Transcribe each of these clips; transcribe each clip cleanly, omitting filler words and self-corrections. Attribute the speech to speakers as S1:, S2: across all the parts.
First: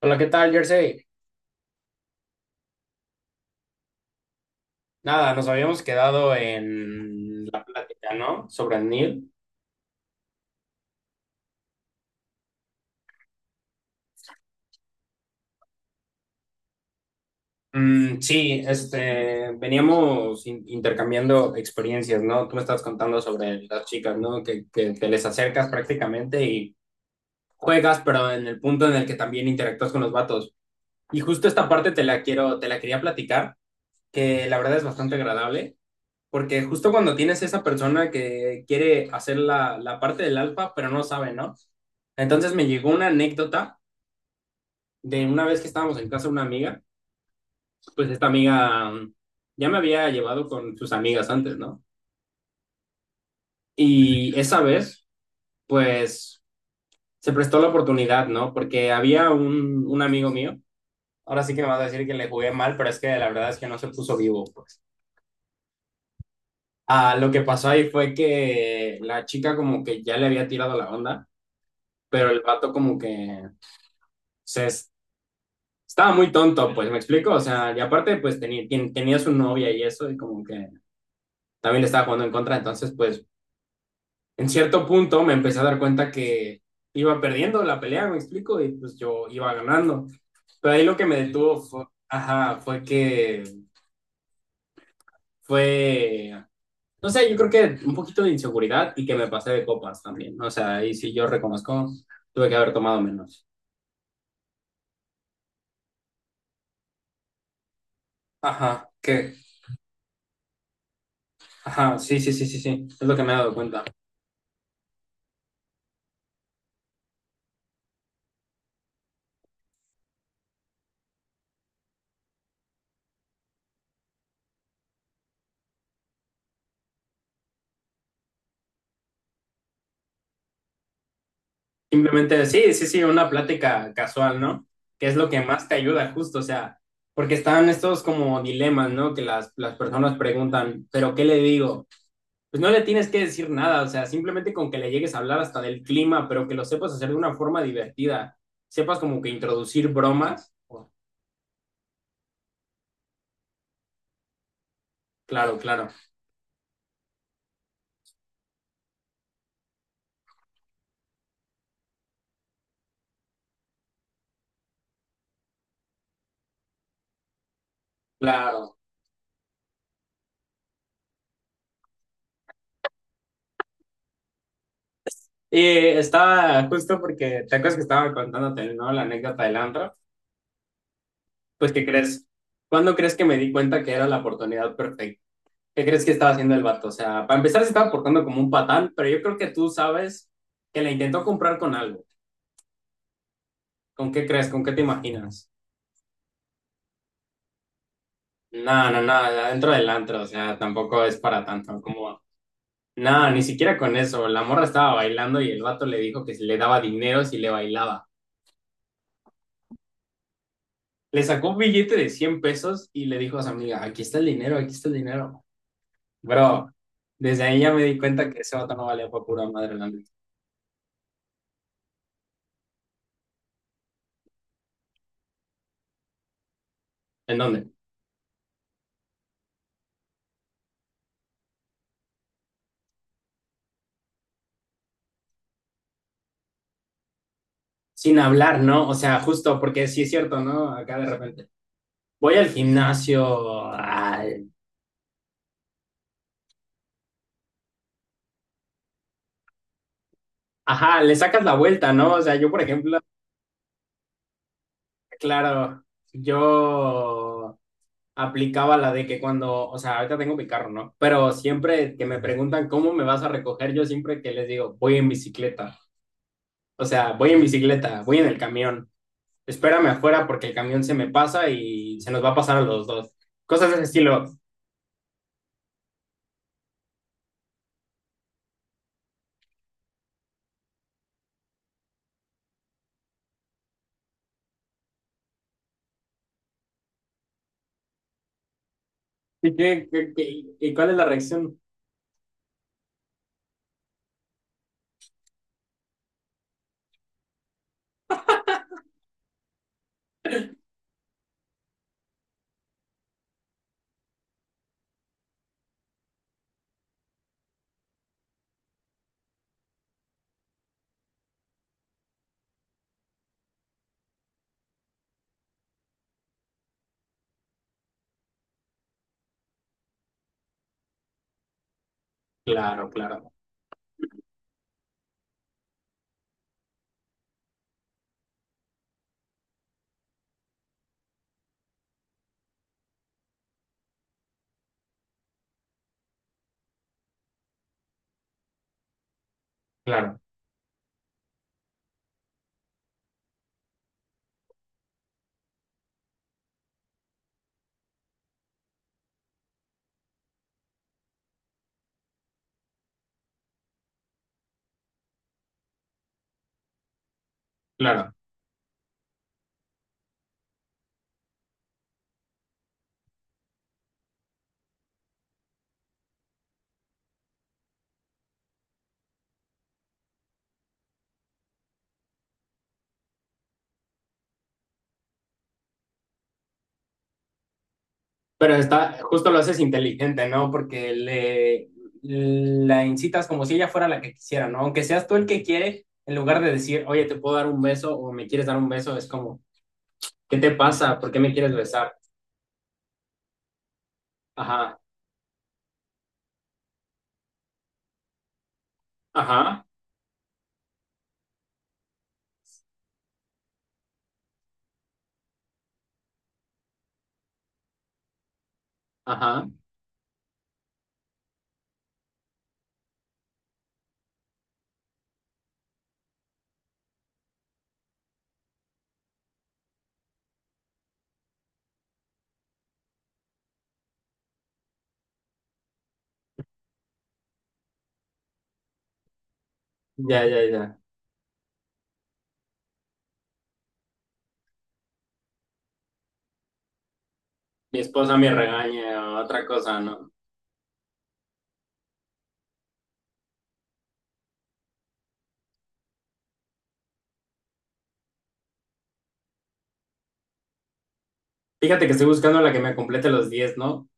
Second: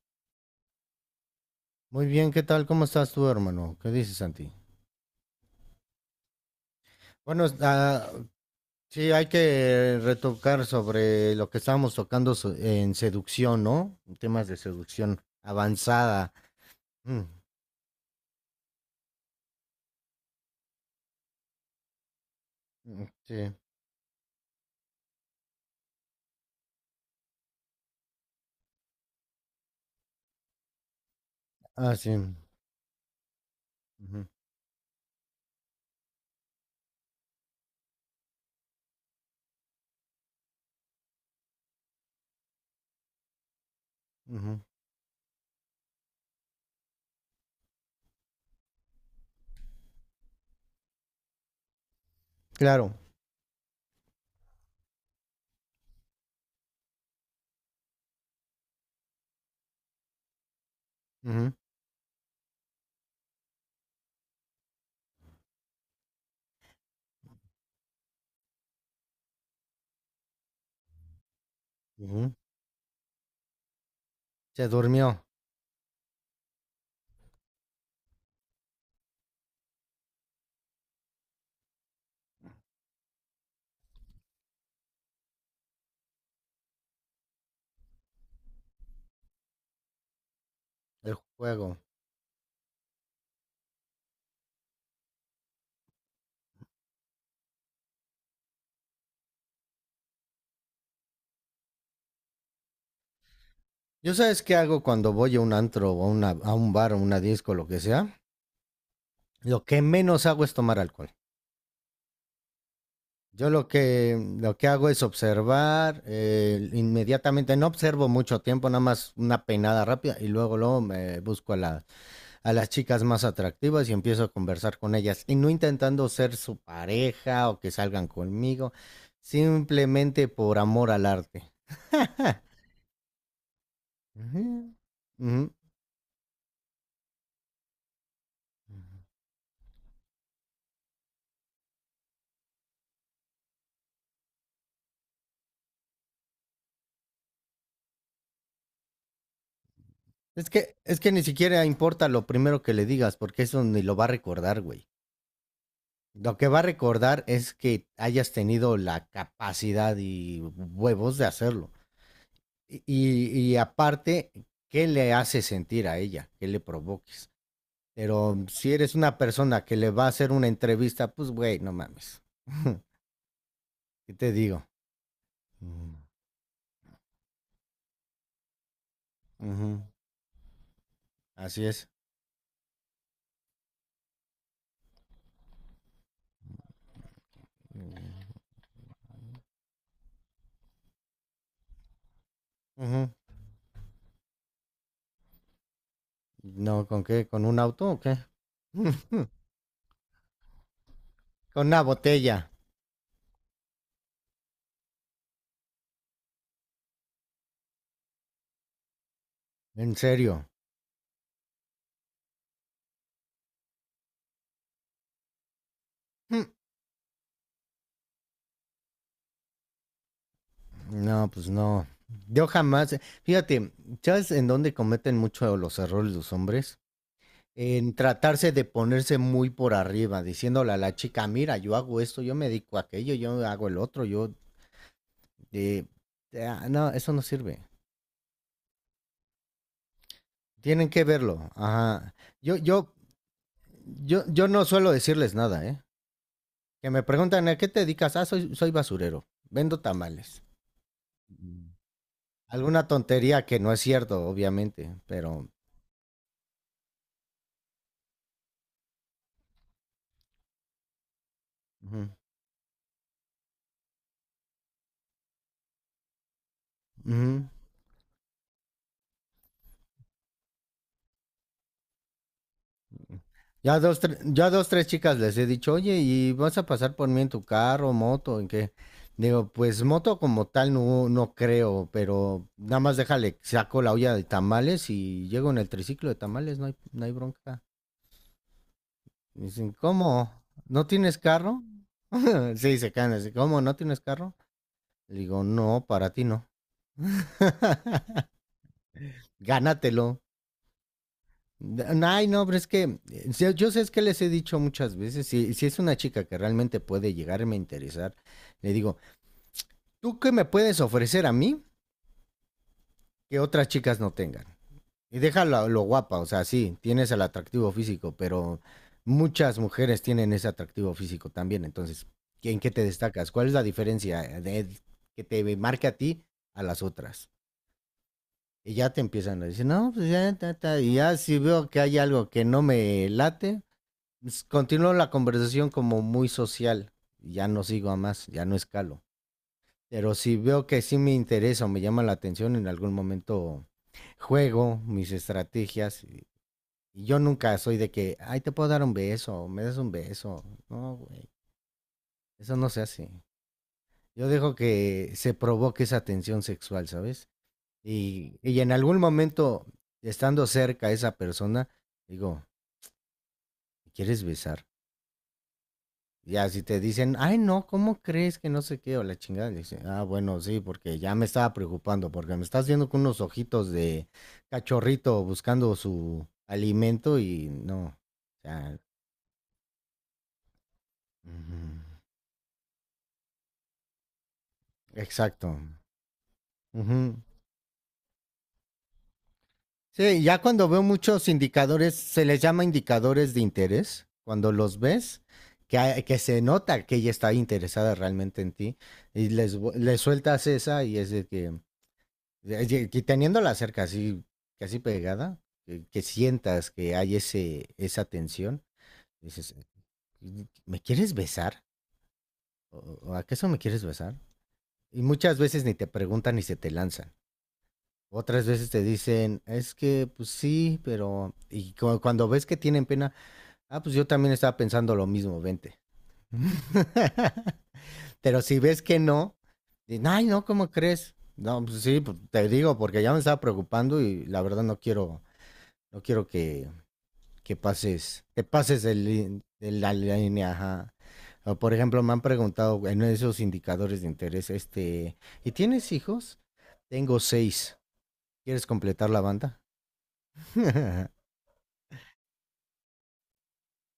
S1: Hola, ¿qué tal, Jersey?
S2: Muy bien, ¿qué tal? ¿Cómo estás tú, hermano? ¿Qué dices, Santi?
S1: Nada, nos habíamos quedado en
S2: Bueno,
S1: la plática, ¿no? Sobre
S2: sí, hay
S1: Neil.
S2: que retocar sobre lo que estábamos tocando en seducción, ¿no? Temas de seducción avanzada. Mm,
S1: Mm, sí, este, veníamos intercambiando experiencias, ¿no? Tú me estabas
S2: mm,
S1: contando
S2: sí.
S1: sobre las chicas, ¿no? Que te les acercas prácticamente y juegas, pero en el punto en el que también interactúas con los vatos. Y justo esta parte
S2: Ah,
S1: te
S2: sí.
S1: la quiero, te la quería platicar,
S2: Ujú,
S1: que la verdad es bastante agradable. Porque justo cuando tienes esa persona que quiere hacer la parte del alfa, pero no sabe, ¿no? Entonces me llegó una anécdota
S2: ujú.
S1: de una vez que estábamos en casa de una amiga, pues esta amiga ya me había llevado con sus amigas antes, ¿no?
S2: Claro.
S1: Y esa vez, pues se prestó la oportunidad, ¿no? Porque había un amigo mío, ahora
S2: Ujú,
S1: sí que me vas a decir que le jugué mal, pero es que la verdad es que no se puso vivo, pues. Ah, lo que pasó ahí fue que la chica como que ya le había tirado la onda, pero
S2: ujú.
S1: el vato como que sea,
S2: Se durmió
S1: estaba muy tonto, pues, ¿me explico? O sea, y aparte, pues, tenía su novia y eso, y como que también le estaba jugando en contra, entonces, pues, en cierto punto me empecé a dar cuenta que iba perdiendo la pelea, ¿me explico? Y, pues, yo iba ganando. Pero ahí lo que
S2: el
S1: me detuvo
S2: juego.
S1: fue, ajá, fue que fue, no sé, yo creo que un poquito de inseguridad y que me pasé de copas también. O sea, ahí sí yo reconozco, tuve que haber tomado menos.
S2: ¿Yo sabes qué hago cuando voy a un antro o a un bar o una disco, lo que sea?
S1: Ajá, que,
S2: Lo que menos hago es tomar alcohol.
S1: ajá, sí, sí, sí, sí, sí, es lo que me he
S2: Yo
S1: dado
S2: lo
S1: cuenta.
S2: que, lo que hago es observar, inmediatamente, no observo mucho tiempo, nada más una peinada rápida y luego, luego me busco a las chicas más atractivas y empiezo a conversar con ellas. Y no intentando ser su pareja o que salgan conmigo, simplemente por amor al arte.
S1: Simplemente, sí, sí, sí, una plática casual, ¿no?
S2: Ujú,
S1: Que es lo que
S2: ujú.
S1: más te ayuda, justo, o sea, porque están estos como dilemas, ¿no? Que las personas preguntan, ¿pero qué le digo? Pues no le tienes que decir nada, o sea, simplemente con que le llegues a hablar hasta del clima, pero que lo sepas hacer de una forma divertida, sepas como que introducir
S2: Es
S1: bromas.
S2: que,
S1: Oh,
S2: es que ni siquiera importa lo primero que le digas, porque eso ni lo va a recordar, güey.
S1: claro, claro,
S2: Lo que va a recordar es que hayas tenido la capacidad y huevos de hacerlo. Y aparte, ¿qué le hace sentir a ella? ¿Qué le provoques? Pero si
S1: claro.
S2: eres una persona que le va a hacer una entrevista, pues güey, no mames. ¿Qué te digo?
S1: Y
S2: Mm.
S1: estaba justo porque, ¿te acuerdas que estaba contándote, ¿no? La anécdota del
S2: Ujú.
S1: antro.
S2: Así
S1: Pues, ¿qué
S2: es.
S1: crees? ¿Cuándo crees que me di cuenta que era la oportunidad perfecta? ¿Qué crees que estaba haciendo el vato? O sea, para empezar se estaba portando como un patán, pero yo creo que tú sabes que la intentó comprar con algo.
S2: Ujú.
S1: ¿Con qué crees? ¿Con qué te imaginas?
S2: ¿No con qué? ¿Con un auto o qué?
S1: No, no, no, dentro del antro, o sea, tampoco es para
S2: Con
S1: tanto,
S2: una
S1: como...
S2: botella.
S1: No, ni siquiera con eso. La morra estaba bailando y el vato le dijo que si le daba dinero si le bailaba.
S2: En serio.
S1: Le sacó un billete de 100 pesos y le dijo a su amiga, aquí está el dinero, aquí está el dinero. Bro, desde ahí ya me di cuenta que ese vato no valía por pura madre, la neta.
S2: No, pues no. Yo jamás, fíjate, ¿sabes en dónde cometen mucho los errores los hombres?
S1: ¿En dónde?
S2: En tratarse de ponerse muy por arriba, diciéndole a la chica, mira, yo hago esto, yo me dedico a aquello, yo hago el otro, eh, ah, no, eso no sirve.
S1: Sin hablar, ¿no? O sea, justo porque sí es cierto, ¿no?
S2: Tienen
S1: Acá
S2: que
S1: de repente.
S2: verlo. Ajá.
S1: Voy al
S2: Yo, yo,
S1: gimnasio.
S2: yo, yo no suelo decirles nada, ¿eh? Que me preguntan, ¿a qué te dedicas? Ah, soy basurero, vendo tamales.
S1: Ajá, le sacas la
S2: Mm.
S1: vuelta, ¿no? O sea, yo, por
S2: Alguna
S1: ejemplo,
S2: tontería que no es cierto, obviamente, pero.
S1: claro, yo aplicaba la de que cuando, o sea, ahorita tengo mi carro, ¿no? Pero siempre que
S2: Ujú,
S1: me preguntan cómo me vas a recoger, yo siempre que les digo, voy en bicicleta. O sea, voy en
S2: ujú.
S1: bicicleta, voy en el camión. Espérame afuera porque el camión se me pasa y se nos va a pasar a los dos. Cosas de ese estilo.
S2: Yo dos, tres chicas les he dicho, oye, ¿y vas a pasar por mí en tu carro, moto, en qué? Digo, pues moto como tal no, no creo, pero nada más déjale, saco la olla de tamales y llego en el triciclo de tamales, no hay bronca. Y
S1: ¿Y
S2: dicen,
S1: qué, qué-
S2: ¿cómo?
S1: qué- y
S2: ¿No
S1: cuál es la
S2: tienes
S1: reacción?
S2: carro? Sí, se caen así, ¿cómo? ¿No tienes carro? Le digo, no, para ti no. Gánatelo. Ay, no, pero es que yo sé es que les he dicho muchas veces, si es una chica que realmente puede llegarme a interesar, le digo, ¿tú qué me puedes ofrecer a mí que otras chicas no tengan? Y déjalo lo guapa, o sea, sí, tienes el atractivo físico, pero muchas mujeres tienen ese atractivo físico también, entonces, ¿en qué te
S1: Claro, claro,
S2: destacas? ¿Cuál es la diferencia que te marca a ti a las otras? Y ya te empiezan a decir, no, pues ya, ta, ta", y ya si veo que hay algo que no me late, continúo la conversación como muy social. Ya no sigo a más, ya no escalo. Pero
S1: claro,
S2: si veo que sí me interesa o me llama la atención, en algún momento juego mis estrategias. Y yo nunca soy de que, ay, te puedo dar un beso, me das un beso. No, güey, eso no se hace. Yo dejo que se provoque esa tensión sexual, ¿sabes?
S1: claro.
S2: Y en algún momento, estando cerca a esa persona, digo, ¿me ¿quieres besar? Ya, si te dicen, ay, no, ¿cómo crees que no sé qué? O la chingada, dice, ah, bueno, sí, porque ya me estaba preocupando, porque me estás viendo con unos ojitos de cachorrito buscando su alimento y no, o
S1: Pero
S2: sea,
S1: está, justo lo haces inteligente, ¿no? Porque
S2: ujú,
S1: le la incitas como si ella fuera la que quisiera, ¿no? Aunque seas tú el que
S2: exacto.
S1: quiere, en lugar de decir, oye, te
S2: Ujú.
S1: puedo dar un beso o me quieres dar un beso, es como,
S2: Sí,
S1: ¿qué
S2: ya
S1: te
S2: cuando veo
S1: pasa? ¿Por qué
S2: muchos
S1: me quieres besar?
S2: indicadores, se les llama indicadores de interés, cuando
S1: Ajá,
S2: los ves, que se nota que ella está interesada realmente en ti, y les,
S1: ajá,
S2: vu- le sueltas esa y es de que, y que teniéndola cerca, así, casi pegada, que sientas que hay esa tensión,
S1: ajá.
S2: dices, ¿me quieres besar? O acaso me quieres besar? Y muchas veces ni te preguntan ni se te lanzan. Otras veces te dicen, es que, pues sí, pero. Y cuando ves que tienen pena, ah, pues yo también estaba pensando lo mismo, vente. Pero si ves que no,
S1: Ya,
S2: ay,
S1: ya,
S2: no, ¿cómo
S1: ya.
S2: crees? No, pues sí, pues, te digo, porque ya me estaba preocupando y la verdad no quiero. No quiero que, que
S1: Mi esposa
S2: pases,
S1: me
S2: que pases
S1: regaña,
S2: de,
S1: otra cosa,
S2: la
S1: ¿no?
S2: línea, ajá. O, por ejemplo, me han preguntado en esos indicadores de interés, este, ¿y tienes hijos? Tengo seis. ¿Quieres completar la banda?
S1: Fíjate que estoy buscando la que me complete los 10, ¿no?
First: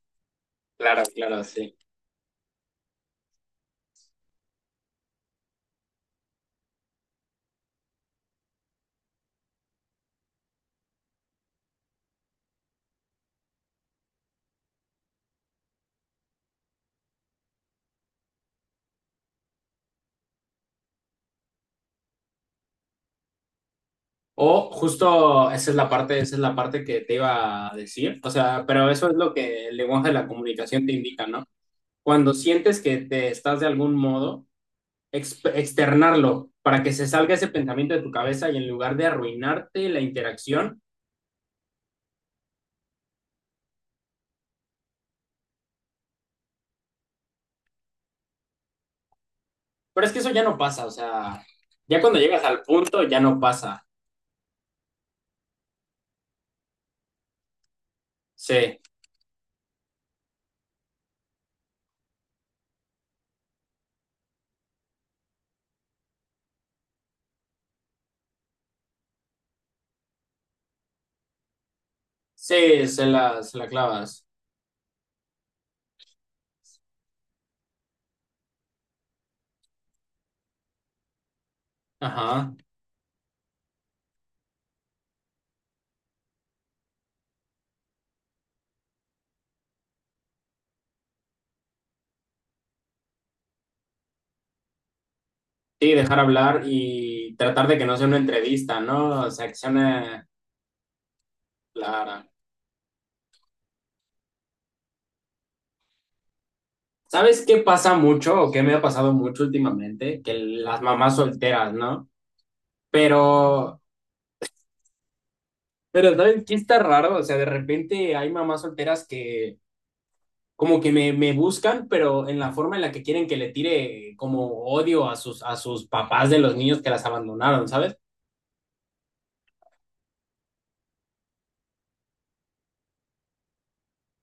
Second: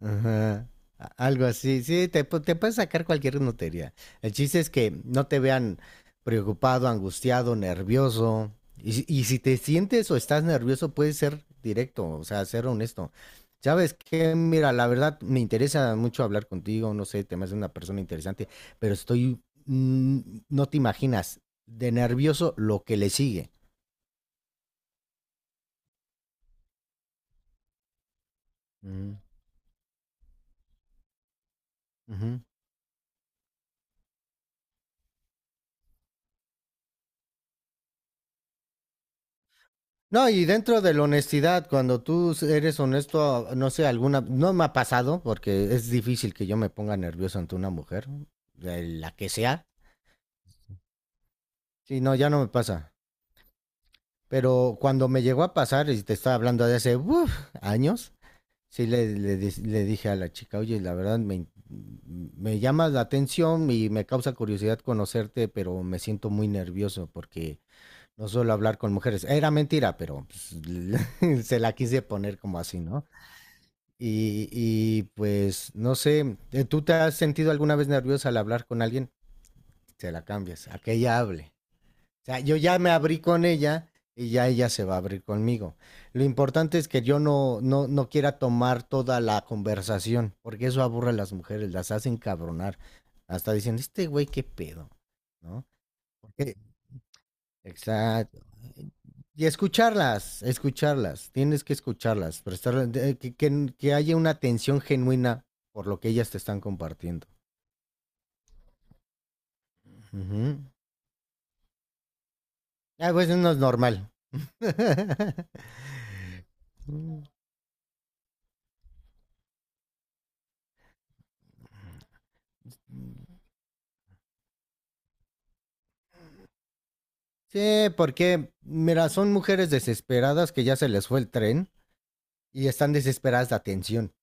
S2: Ajá.
S1: Claro, claro,
S2: Algo
S1: sí.
S2: así, sí, te puedes sacar cualquier notería. El chiste es que no te vean preocupado, angustiado, nervioso. Y si te sientes o estás nervioso, puedes ser directo, o sea, ser honesto. ¿Sabes qué? Mira, la verdad me interesa mucho hablar contigo, no sé, te me haces una persona interesante, pero estoy, mm, no te imaginas, de nervioso lo que le sigue.
S1: O justo esa es la parte, esa es la parte que te iba a decir. O sea, pero eso es
S2: Ujú,
S1: lo que el lenguaje de la comunicación te indica, ¿no? Cuando
S2: ujú.
S1: sientes que te estás de algún modo, externarlo para que se salga ese pensamiento de tu cabeza y en lugar de arruinarte la
S2: No, y
S1: interacción.
S2: dentro de la honestidad, cuando tú eres honesto, no sé, alguna, no me ha pasado, porque es difícil que yo me ponga nervioso ante una mujer, de la que sea.
S1: Pero es que eso ya no pasa, o sea, ya
S2: Sí, no,
S1: cuando
S2: ya no
S1: llegas
S2: me
S1: al
S2: pasa.
S1: punto ya no pasa.
S2: Pero cuando me llegó a pasar, y te estaba hablando de hace uf, años,
S1: Sí,
S2: sí le dije a la chica, oye, la verdad me llamas la atención y me causa curiosidad conocerte, pero me siento muy nervioso porque no suelo hablar con mujeres. Era mentira, pero pues, se la quise poner como así,
S1: sí,
S2: ¿no?
S1: se la clavas.
S2: Y pues, no sé, ¿tú te has sentido alguna vez nerviosa al hablar con alguien? Se la cambias, a que ella hable. O sea,
S1: Ajá.
S2: yo ya me abrí con ella y ya ella se va a abrir conmigo. Lo importante es que yo no quiera tomar toda la conversación, porque eso aburre a las mujeres, las hacen cabronar. Hasta dicen, este güey, qué pedo, ¿no?
S1: Sí, dejar
S2: Porque
S1: hablar y tratar de que no sea una
S2: Exacto.
S1: entrevista, ¿no? O
S2: Y
S1: sea, que sea una...
S2: escucharlas, escucharlas, tienes que
S1: Clara.
S2: escucharlas, prestar, que haya una atención genuina por lo que ellas te están compartiendo.
S1: ¿Sabes qué pasa mucho o qué me ha pasado mucho últimamente? Que
S2: Ujú.
S1: las mamás solteras, ¿no?
S2: Ah, pues no es
S1: Pero,
S2: normal.
S1: pero ¿sabes qué está raro? O
S2: Mm.
S1: sea, de repente hay mamás solteras que como que me buscan, pero en la forma en la que quieren que le tire como odio a sus papás de los niños que las abandonaron,
S2: Sí,
S1: ¿sabes?
S2: porque, mira, son mujeres desesperadas que ya se les fue el tren y están desesperadas de atención.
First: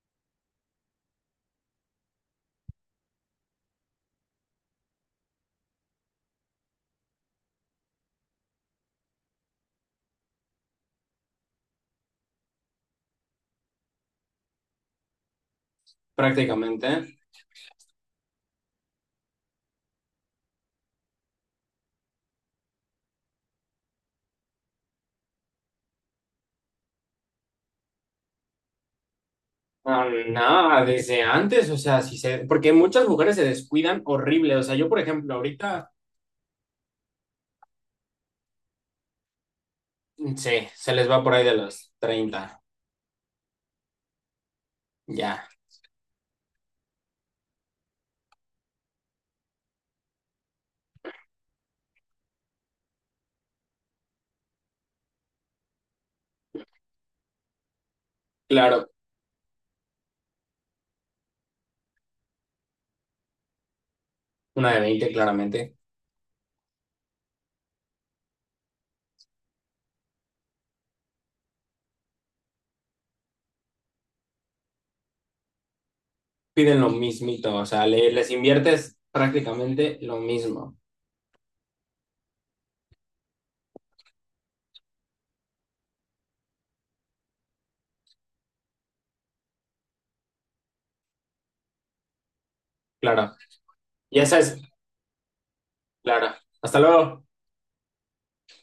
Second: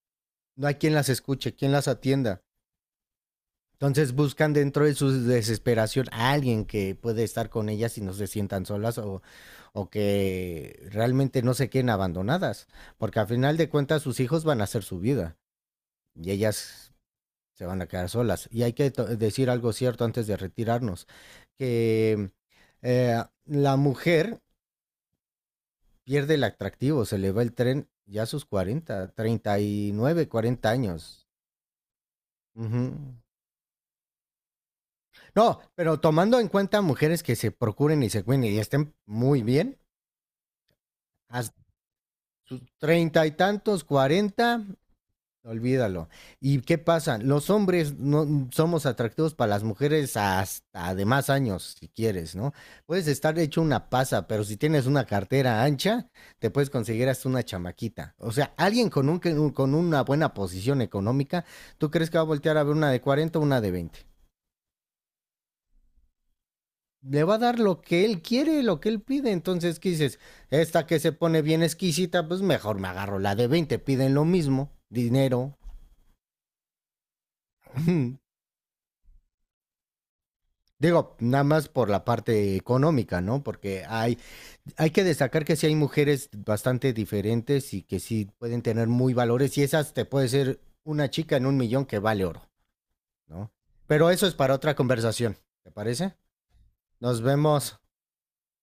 S2: No hay quien las escuche, quien las atienda. Entonces buscan dentro de su desesperación a alguien que puede estar con ellas y no se sientan solas o que realmente no se queden abandonadas, porque al final de cuentas sus hijos van a hacer su vida y
S1: Prácticamente.
S2: ellas se van a quedar solas. Y hay que decir algo cierto antes de retirarnos, que la mujer pierde el atractivo, se le va el tren ya a sus 40,
S1: Ah,
S2: 39, 40
S1: nada, desde
S2: años.
S1: antes, o sea, si se,
S2: Uh
S1: porque muchas
S2: -huh.
S1: mujeres se descuidan horrible. O sea, yo, por ejemplo,
S2: No,
S1: ahorita,
S2: pero tomando en cuenta mujeres que se procuren y se cuiden y estén muy bien,
S1: sí, se les va por ahí de
S2: hasta
S1: los
S2: sus
S1: 30
S2: treinta y tantos, 40,
S1: ya.
S2: olvídalo. ¿Y qué pasa? Los hombres no somos atractivos para las mujeres hasta de más años, si quieres, ¿no? Puedes estar hecho una pasa, pero si tienes una cartera ancha, te puedes conseguir hasta una chamaquita. O sea,
S1: Claro,
S2: alguien con una buena posición económica, ¿tú crees que va a voltear a ver una de 40, o una de 20?
S1: una de 20 claramente,
S2: Le va a dar lo que él quiere, lo que él pide. Entonces, ¿qué dices? Esta que se pone bien exquisita, pues mejor me agarro la de 20. Piden lo mismo, dinero.
S1: piden lo mismito, o sea, les inviertes prácticamente lo mismo.
S2: Digo, nada más por la parte económica, ¿no? Porque hay que destacar que sí hay mujeres bastante diferentes y que sí pueden tener muy valores y esas te puede ser una chica en un millón que vale oro,
S1: Claro,
S2: ¿no? Pero
S1: y
S2: eso es
S1: esa
S2: para
S1: es,
S2: otra conversación, ¿te parece?
S1: claro. Hasta
S2: Nos
S1: luego.
S2: vemos.